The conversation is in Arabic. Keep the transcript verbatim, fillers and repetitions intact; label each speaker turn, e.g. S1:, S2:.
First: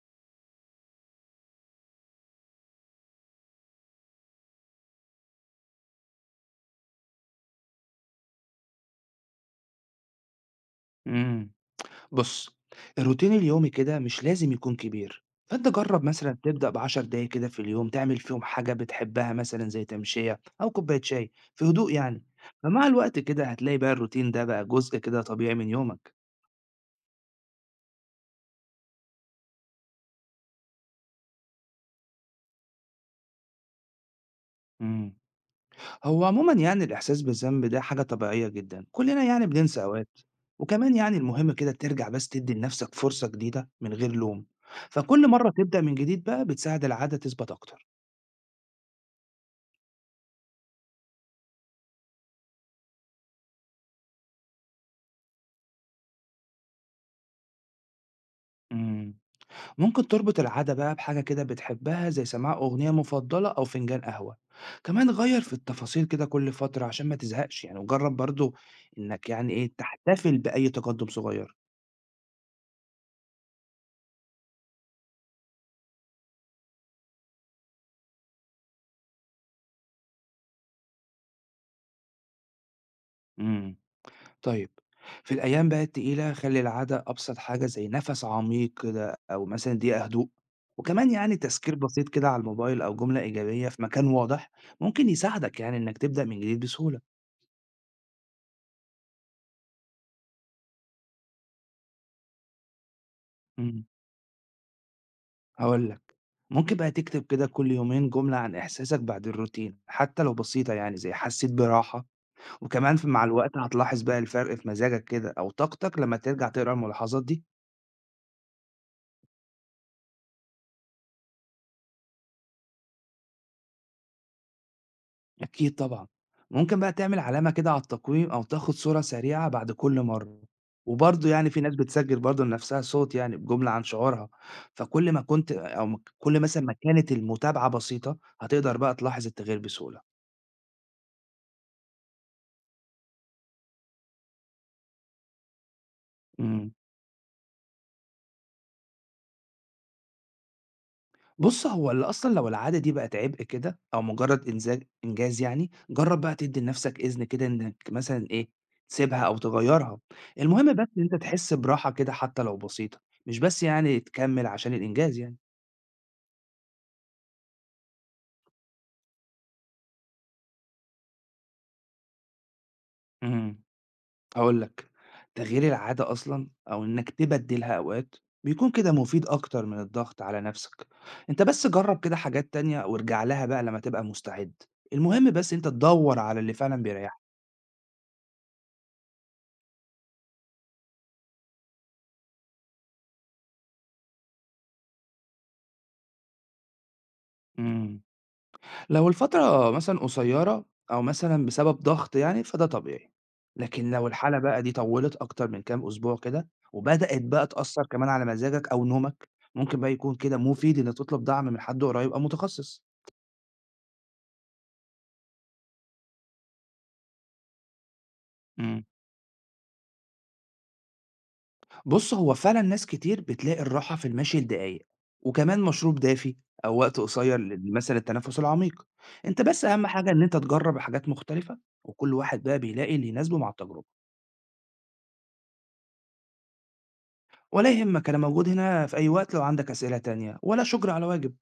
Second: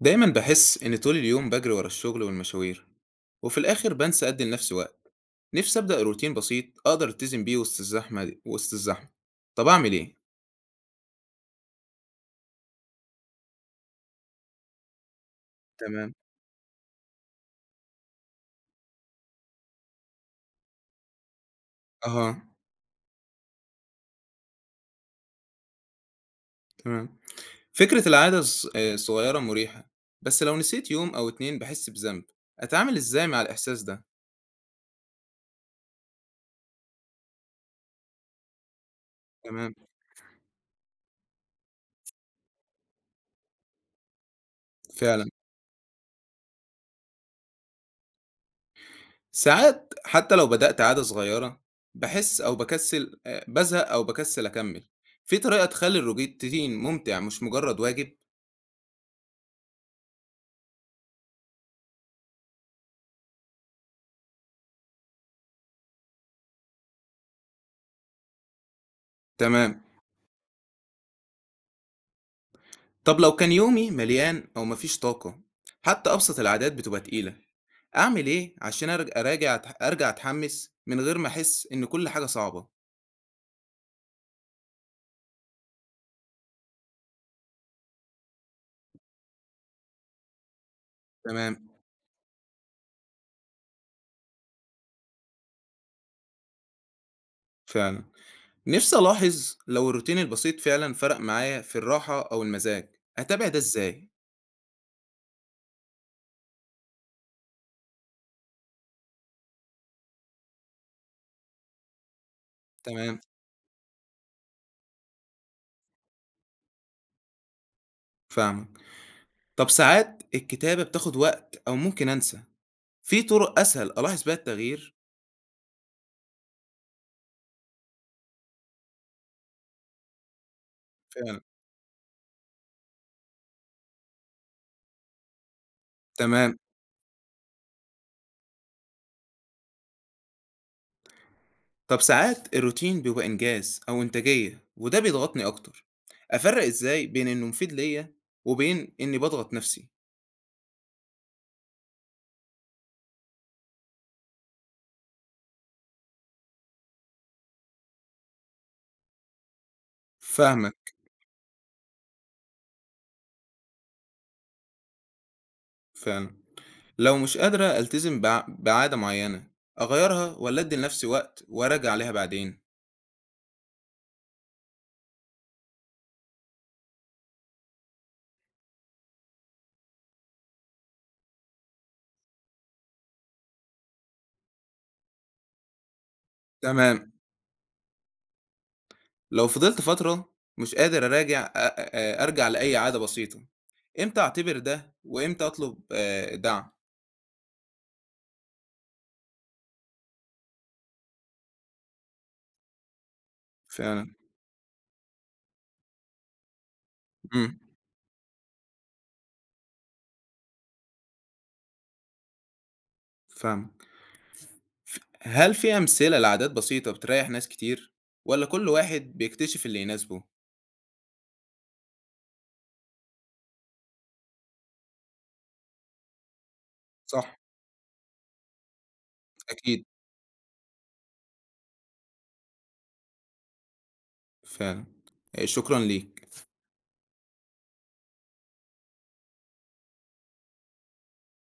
S1: دايما بحس إن طول اليوم بجري ورا الشغل والمشاوير، وفي الآخر بنسى أدي لنفسي وقت. نفسي أبدأ روتين بسيط أقدر ألتزم بيه وسط الزحمة دي وسط الزحمة طب أعمل إيه؟
S2: إمم. بُص، الروتين اليومي كده مش لازم يكون كبير، فأنت جرّب
S1: تمام.
S2: مثلًا تبدأ بعشر دقايق كده في اليوم تعمل فيهم حاجة بتحبها مثلًا زي تمشية أو كوباية شاي في هدوء يعني،
S1: أها.
S2: فمع الوقت كده هتلاقي بقى الروتين ده بقى جزء كده طبيعي من يومك.
S1: تمام. فكرة العادة الص- آه، الصغيرة مريحة، بس لو نسيت يوم أو اتنين بحس بذنب. أتعامل إزاي مع الإحساس ده؟
S2: إمم. هو عمومًا يعني الإحساس بالذنب ده حاجة طبيعية جدًا، كلنا يعني
S1: تمام.
S2: بننسى أوقات، وكمان يعني المهم كده ترجع بس تدّي لنفسك فرصة جديدة من غير لوم، فكل
S1: فعلا،
S2: مرّة تبدأ من جديد بقى بتساعد العادة تثبت أكتر.
S1: ساعات حتى لو بدأت عادة صغيرة، بحس أو بكسل آه، بزهق أو بكسل أكمل. في طريقة تخلي الروتين ممتع مش مجرد واجب؟
S2: إمم. ممكن تربط العادة بقى بحاجة كده بتحبها زي سماع أغنية مفضلة أو فنجان قهوة، كمان غير في التفاصيل كده كل فترة عشان ما تزهقش يعني، وجرب برضو إنك يعني إيه
S1: تمام.
S2: تحتفل بأي تقدم صغير.
S1: طب لو كان يومي مليان أو مفيش طاقة، حتى أبسط العادات بتبقى تقيلة. أعمل إيه عشان أرج- أراجع أرجع أتحمس من غير ما أحس إن كل حاجة صعبة؟
S2: امم طيب، في الأيام بقى التقيلة خلي العادة أبسط حاجة زي نفس عميق كده أو مثلا دقيقة هدوء، وكمان يعني
S1: تمام.
S2: تذكير بسيط كده على الموبايل أو جملة إيجابية في مكان واضح ممكن يساعدك يعني إنك تبدأ من جديد بسهولة.
S1: فعلا، نفسي ألاحظ لو الروتين البسيط فعلا فرق معايا في الراحة أو المزاج. أتابع ده
S2: امم
S1: إزاي؟
S2: هاقول لك، ممكن بقى تكتب كده كل يومين جملة عن إحساسك بعد الروتين، حتى لو بسيطة يعني زي حسيت براحة، وكمان ف
S1: تمام.
S2: مع الوقت هتلاحظ بقى الفرق في مزاجك كده أو طاقتك لمّا ترجع تقرا الملاحظات دي.
S1: فاهمك. طب ساعات الكتابة بتاخد وقت أو ممكن أنسى، في طرق أسهل ألاحظ بيها التغيير؟
S2: أكيد طبعًا، ممكن بقى تعمل علامة كده على التقويم أو تاخد صورة سريعة بعد كل مرة، وبرضه
S1: فعلا.
S2: يعني في ناس بتسجل برضه لنفسها صوت يعني بجملة عن شعورها، فكل ما كنت أو م كل
S1: تمام.
S2: مثلًا ما كانت المتابعة بسيطة، هتقدر بقى تلاحظ التغيير بسهولة.
S1: طب ساعات الروتين بيبقى إنجاز أو إنتاجية، وده بيضغطني أكتر. أفرق
S2: إمم.
S1: إزاي بين إنه مفيد ليا وبين إني بضغط نفسي؟
S2: بُص، هو ال أصلًا لو العادة دي بقت عبء كده أو مجرد إنزا إنجاز يعني، جرّب بقى تدّي لنفسك إذن كده إنك مثلًا إيه، تسيبها أو تغيّرها، المهم بس
S1: فاهمك.
S2: إن أنت تحس براحة كده حتى لو بسيطة، مش بس يعني تكمّل عشان الإنجاز يعني.
S1: فعلا، لو مش قادرة ألتزم بع- بعادة معينة، أغيرها ولا أدي لنفسي وقت وأراجع عليها بعدين؟
S2: إمم، هاقول لك، تغيير العادة أصلًا أو إنك تبدّلها أوقات، بيكون كده مفيد أكتر من الضغط على نفسك، أنت بس جرّب كده حاجات تانية وارجع لها بقى لمّا تبقى مستعد، المهم بس أنت تدوّر على اللي فعلًا
S1: تمام.
S2: بيريحك.
S1: لو فضلت فترة مش قادر أراجع أ- أ- أرجع لأي عادة بسيطة، إمتى أعتبر ده وإمتى أطلب آه، دعم؟
S2: إمم. لو الفترة مثلًا قصيّرة أو مثلًا بسبب ضغط يعني، فده طبيعي، لكن
S1: فعلا.
S2: لو الحالة بقى دي طوّلت أكتر من كام أسبوع كده، وبدأت بقى
S1: امم.
S2: تأثّر كمان على مزاجك أو نومك، ممكن بقى يكون كده مفيد إنك تطلب دعم من حد قريب أو متخصص.
S1: فاهم. هل في أمثلة لعادات بسيطة بتريح ناس كتير؟ ولا كل
S2: إمم.
S1: واحد بيكتشف اللي يناسبه؟
S2: بُص، هو فعلًا ناس كتير بتلاقي الراحة في المشي لدقايق، وكمان مشروب دافي أو وقت
S1: صح.
S2: قصيّر ل مثلًا للتنفس العميق. أنت بس
S1: أكيد.
S2: أهم حاجة إن أنت تجرّب حاجات مختلفة، وكل واحد بقى بيلاقي اللي يناسبه مع التجربة.
S1: فعلا. آه، شكرا ليك.
S2: ولا يهمك، أنا موجود هنا في أي وقت لو عندك أسئلة تانية، ولا شكر على واجب.